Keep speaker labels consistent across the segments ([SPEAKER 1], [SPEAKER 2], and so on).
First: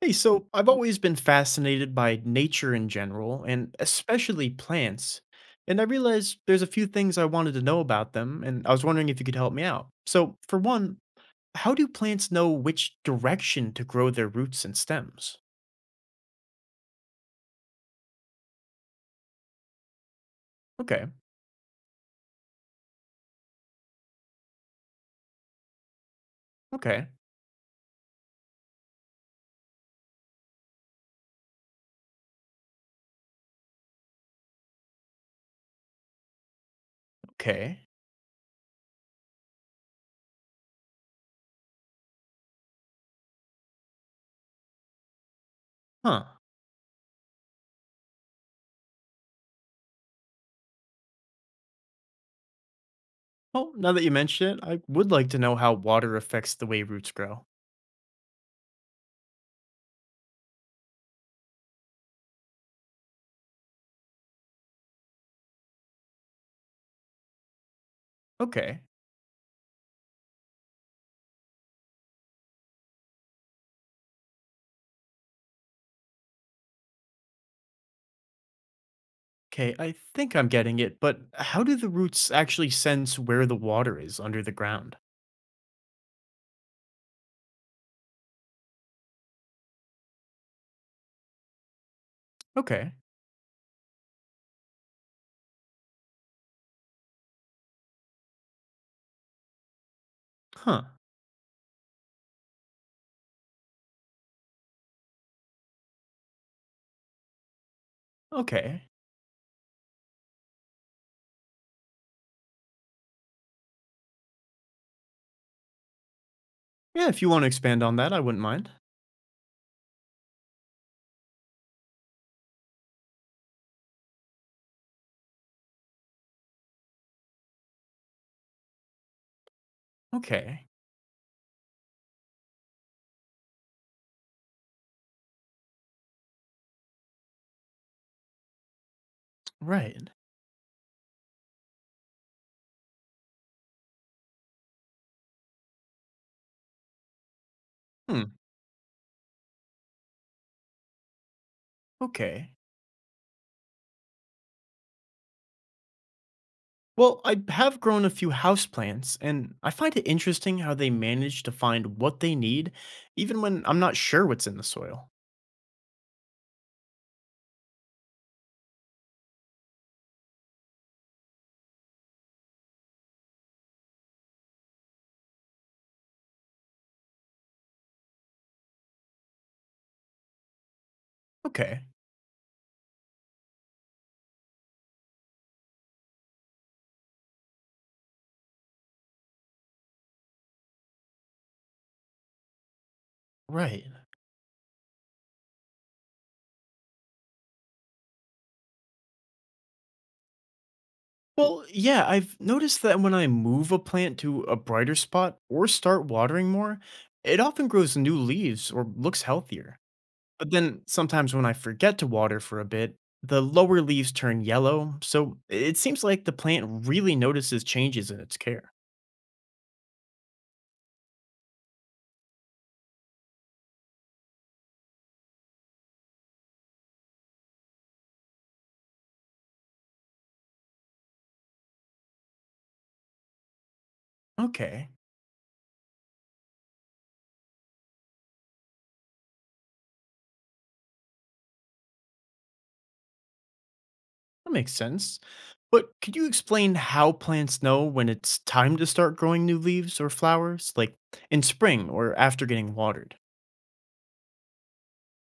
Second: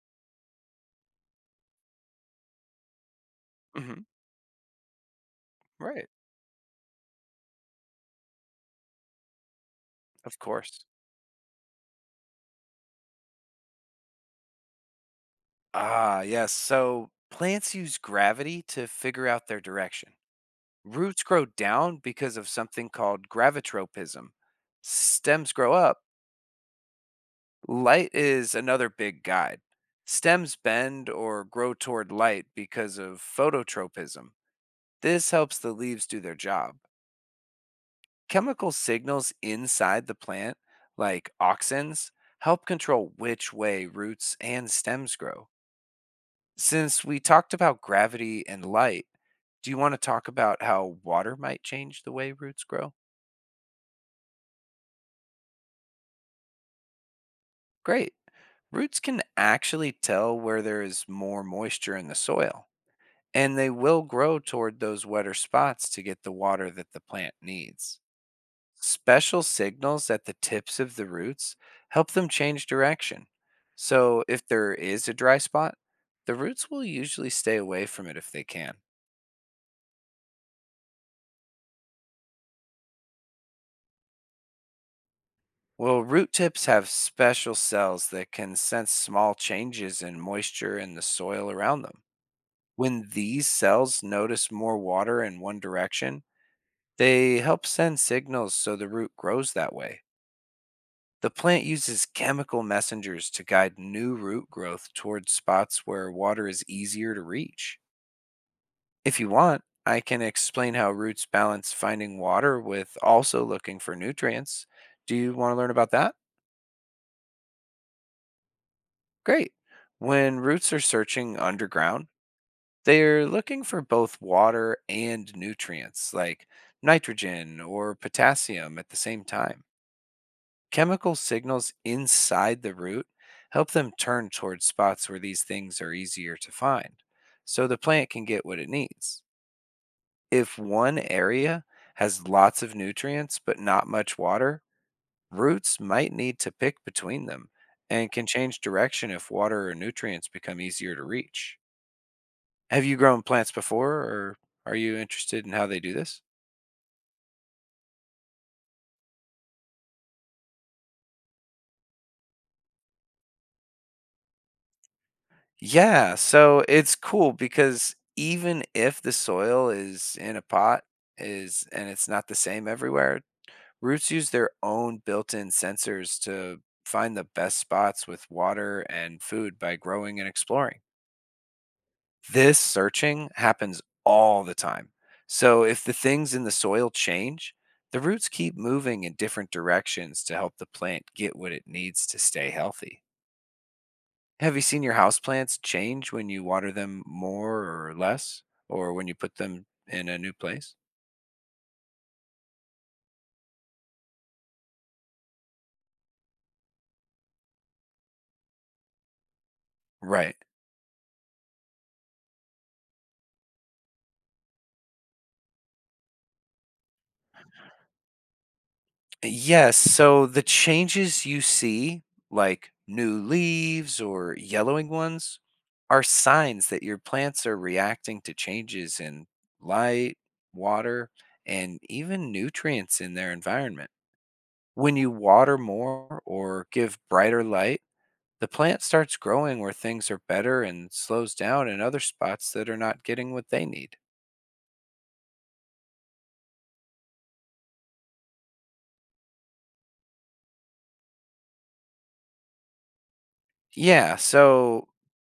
[SPEAKER 1] Hey, so I've always been fascinated by nature in general, and
[SPEAKER 2] hmm
[SPEAKER 1] especially plants. And I
[SPEAKER 2] Right.
[SPEAKER 1] realized there's a few things I wanted to know about them, and I was wondering if you could help me out.
[SPEAKER 2] Of
[SPEAKER 1] So, for
[SPEAKER 2] course.
[SPEAKER 1] one, how do plants know which direction to grow their roots and stems?
[SPEAKER 2] Ah, yes. So plants use gravity to figure out their direction.
[SPEAKER 1] Okay,
[SPEAKER 2] Roots grow down because of something called gravitropism. Stems grow up.
[SPEAKER 1] okay,
[SPEAKER 2] Light is another big guide. Stems bend or grow toward light because of phototropism. This helps the leaves do their job.
[SPEAKER 1] okay.
[SPEAKER 2] Chemical signals inside the plant, like auxins, help control which way roots and stems grow.
[SPEAKER 1] Huh.
[SPEAKER 2] Since we talked about gravity and light, do you want to talk about how water might change the way roots grow?
[SPEAKER 1] Well, now that you mention it, I would like to know how water affects the way roots grow.
[SPEAKER 2] Great. Roots can actually tell where there is more moisture in the soil, and they will grow toward those wetter spots to get the water that the plant needs.
[SPEAKER 1] Okay,
[SPEAKER 2] Special signals at the tips of the roots help them change direction. So, if there is a dry spot, the roots will usually stay away from it if they can.
[SPEAKER 1] okay, I think I'm getting it, but how do the roots actually sense where the water is under the ground?
[SPEAKER 2] Well, root tips have special cells that can sense small changes in moisture in the soil around them.
[SPEAKER 1] Okay,
[SPEAKER 2] When these cells notice more water in one direction, they help send signals so the root grows that way.
[SPEAKER 1] huh.
[SPEAKER 2] The plant uses chemical messengers to guide new root growth towards spots where water is easier to reach.
[SPEAKER 1] Okay.
[SPEAKER 2] If you want, I can explain how roots balance finding water with also looking for nutrients. Do you want to learn about that?
[SPEAKER 1] Yeah, if you want to expand on that, I wouldn't mind.
[SPEAKER 2] Great. When roots are searching underground, they're looking for both water and nutrients like nitrogen or potassium at the same time.
[SPEAKER 1] Okay.
[SPEAKER 2] Chemical signals inside the root help them turn towards spots where these things are easier to find, so the plant can get what it needs.
[SPEAKER 1] Right.
[SPEAKER 2] If one area has lots of nutrients but not much water, roots might need to pick between them and can
[SPEAKER 1] Hmm.
[SPEAKER 2] change direction if water or nutrients become easier to reach.
[SPEAKER 1] Okay.
[SPEAKER 2] Have you grown plants before, or are you interested in how they do this?
[SPEAKER 1] Well, I have grown a few houseplants, and I find it interesting how they manage to find what they need, even when I'm not sure what's in the soil.
[SPEAKER 2] Yeah, so it's cool because even if the soil is in a pot is and it's not the same everywhere, roots use their own built-in sensors to find the best spots with water and food by growing and exploring.
[SPEAKER 1] Okay.
[SPEAKER 2] This searching happens all the time. So if the things in the soil change, the roots keep moving in different directions to help the plant get what it needs to stay healthy.
[SPEAKER 1] Right.
[SPEAKER 2] Have you seen your houseplants change when you water them more or less, or when you put them in a new place?
[SPEAKER 1] Well, yeah, I've noticed that when I move a plant to a brighter spot or start watering more, it often grows new leaves or looks healthier.
[SPEAKER 2] Right.
[SPEAKER 1] But then sometimes when I forget to water for a bit, the lower leaves turn yellow, so it seems like the plant really notices changes in its care.
[SPEAKER 2] Yes. So the changes you see, like new leaves or yellowing ones, are signs that your plants are reacting to changes in light, water, and even nutrients in their environment.
[SPEAKER 1] Okay,
[SPEAKER 2] When you water more or give brighter light, the plant starts growing where things are better and slows down in other spots that are not getting what they need.
[SPEAKER 1] that makes sense. But could you explain how plants know when it's time to start growing new leaves or flowers, like in spring or after getting watered?
[SPEAKER 2] Yeah, so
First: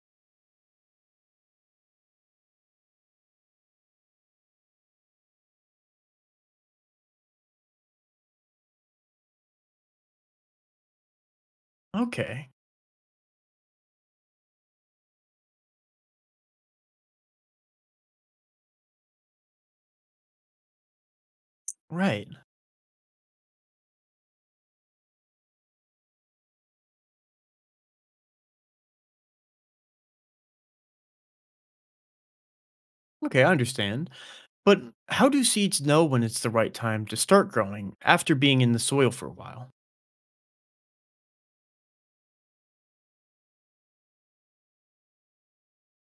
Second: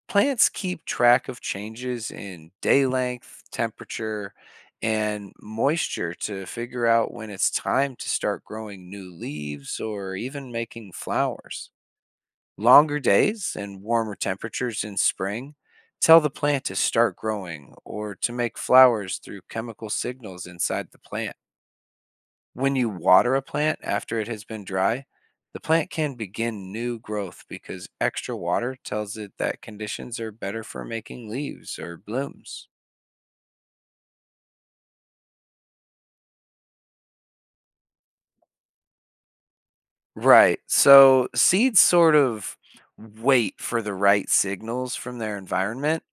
[SPEAKER 2] plants keep track of changes in day length, temperature, and moisture to figure out when it's time to start growing new leaves or even making flowers.
[SPEAKER 1] Okay,
[SPEAKER 2] Longer days and warmer temperatures in spring tell the plant to start growing or to make flowers through chemical signals inside the plant.
[SPEAKER 1] right.
[SPEAKER 2] When you water a plant after it has been dry, the plant can begin new growth because extra water tells it that conditions are better for making leaves or blooms.
[SPEAKER 1] Okay, I understand. But how do seeds know when it's the right time to start growing after being in the soil for a while?
[SPEAKER 2] Right. So seeds sort of wait for the right signals from their environment,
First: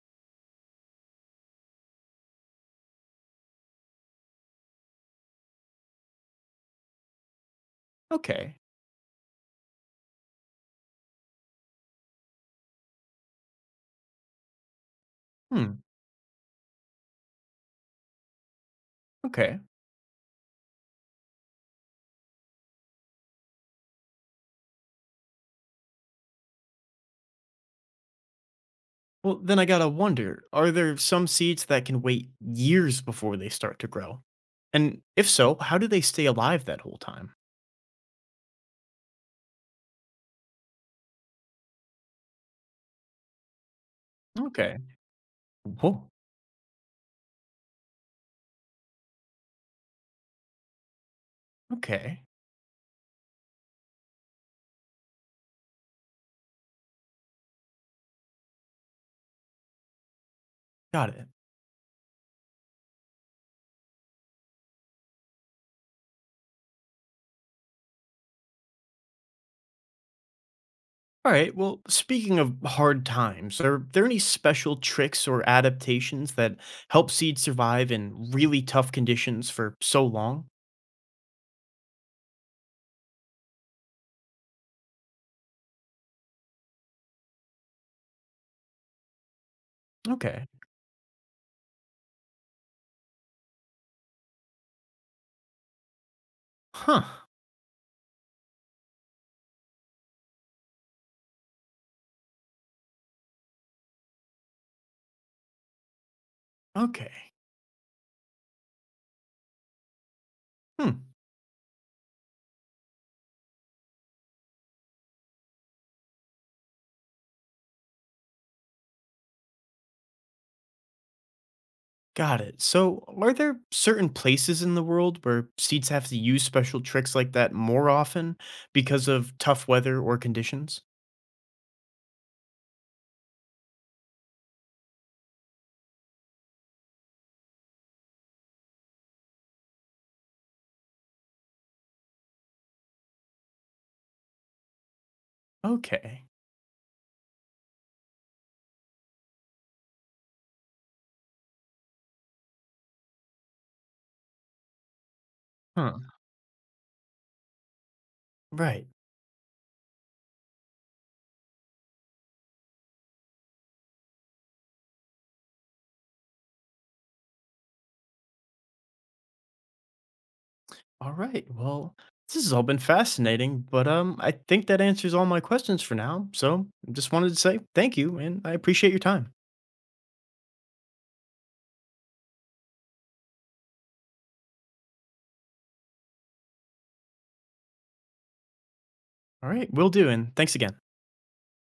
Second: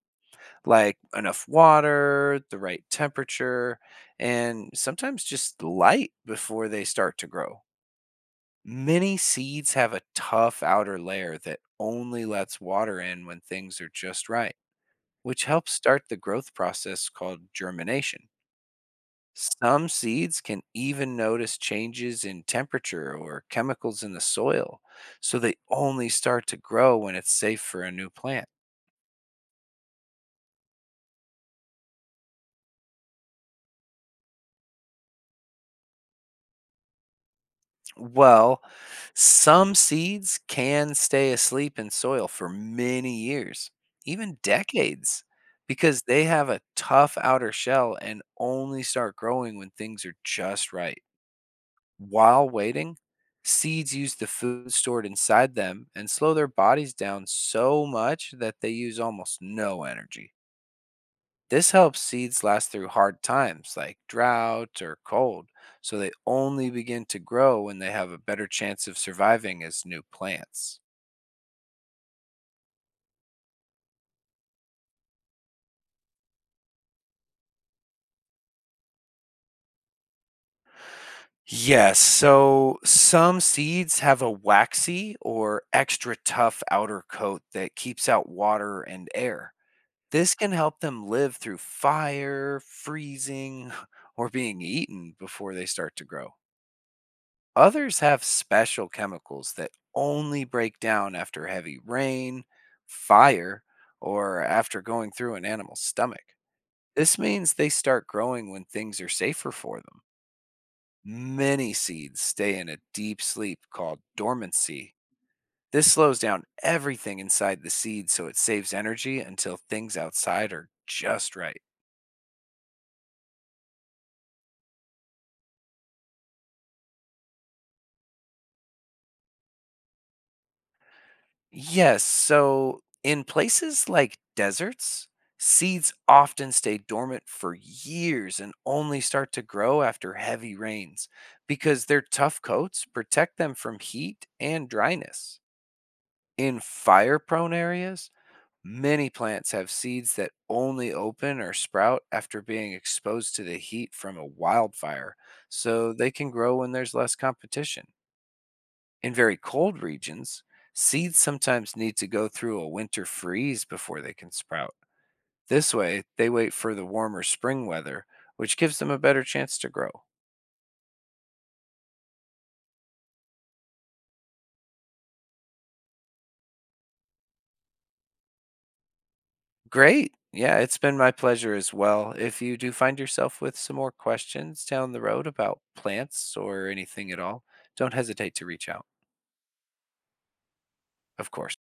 [SPEAKER 2] like enough water, the right temperature, and sometimes just light before they start to grow.
[SPEAKER 1] Okay.
[SPEAKER 2] Many seeds have a tough outer layer that only lets water in when things are just right, which helps
[SPEAKER 1] Hmm.
[SPEAKER 2] start the growth process called germination.
[SPEAKER 1] Okay.
[SPEAKER 2] Some seeds can even notice changes in temperature or chemicals in the soil, so they only start to grow when it's safe for a new plant.
[SPEAKER 1] Well, then I gotta wonder are there some seeds that can wait years before they start to grow? And if so, how do they stay alive that whole time?
[SPEAKER 2] Well, some seeds can stay asleep in soil for many years, even
[SPEAKER 1] Okay.
[SPEAKER 2] decades, because
[SPEAKER 1] Whoa.
[SPEAKER 2] they have a tough outer shell and only start growing when things are just right.
[SPEAKER 1] Okay.
[SPEAKER 2] While waiting, seeds use the food stored inside them and slow their bodies down so much that they use almost no energy.
[SPEAKER 1] Got it.
[SPEAKER 2] This helps seeds last through hard times like drought or cold, so they only begin to grow when they have a better chance of surviving as new plants.
[SPEAKER 1] All right. Well, speaking of hard times, are there any special tricks or adaptations that help seeds survive in really tough conditions for so long?
[SPEAKER 2] Yes, so some seeds have a waxy or extra tough outer coat that keeps out water and air. This
[SPEAKER 1] Okay.
[SPEAKER 2] can help them live through fire, freezing, or being eaten before they start to grow.
[SPEAKER 1] Huh.
[SPEAKER 2] Others have special chemicals that only break down after heavy rain, fire, or after going through an animal's stomach. This
[SPEAKER 1] Okay.
[SPEAKER 2] means they start growing when things are safer for them.
[SPEAKER 1] Hmm.
[SPEAKER 2] Many seeds stay in a deep sleep called dormancy. This slows down everything inside the seed so it saves energy until things outside are just right.
[SPEAKER 1] Got it. So, are there certain places in the world where seeds have to use special tricks like that more often because of tough weather or conditions?
[SPEAKER 2] Yes, so in places like deserts, seeds often stay dormant for years and only start to grow after heavy rains because their tough coats protect them from heat and dryness.
[SPEAKER 1] Okay.
[SPEAKER 2] In fire prone areas, many plants have seeds that only open or sprout after being exposed to the heat from a wildfire, so they
[SPEAKER 1] Huh.
[SPEAKER 2] can grow when there's less competition.
[SPEAKER 1] Right.
[SPEAKER 2] In very cold regions, seeds sometimes need to go through a winter freeze before they can sprout. This way, they wait for the warmer spring weather, which gives them a better chance to grow.
[SPEAKER 1] All right. Well, this has all been fascinating, but I think that answers all my questions for now. So, just wanted to say thank you and I appreciate your time.
[SPEAKER 2] Great. Yeah, it's been my pleasure as well. If you do find yourself with some more questions down the road about plants or anything at all, don't hesitate to reach out,
[SPEAKER 1] All right, will do and thanks again.
[SPEAKER 2] of course.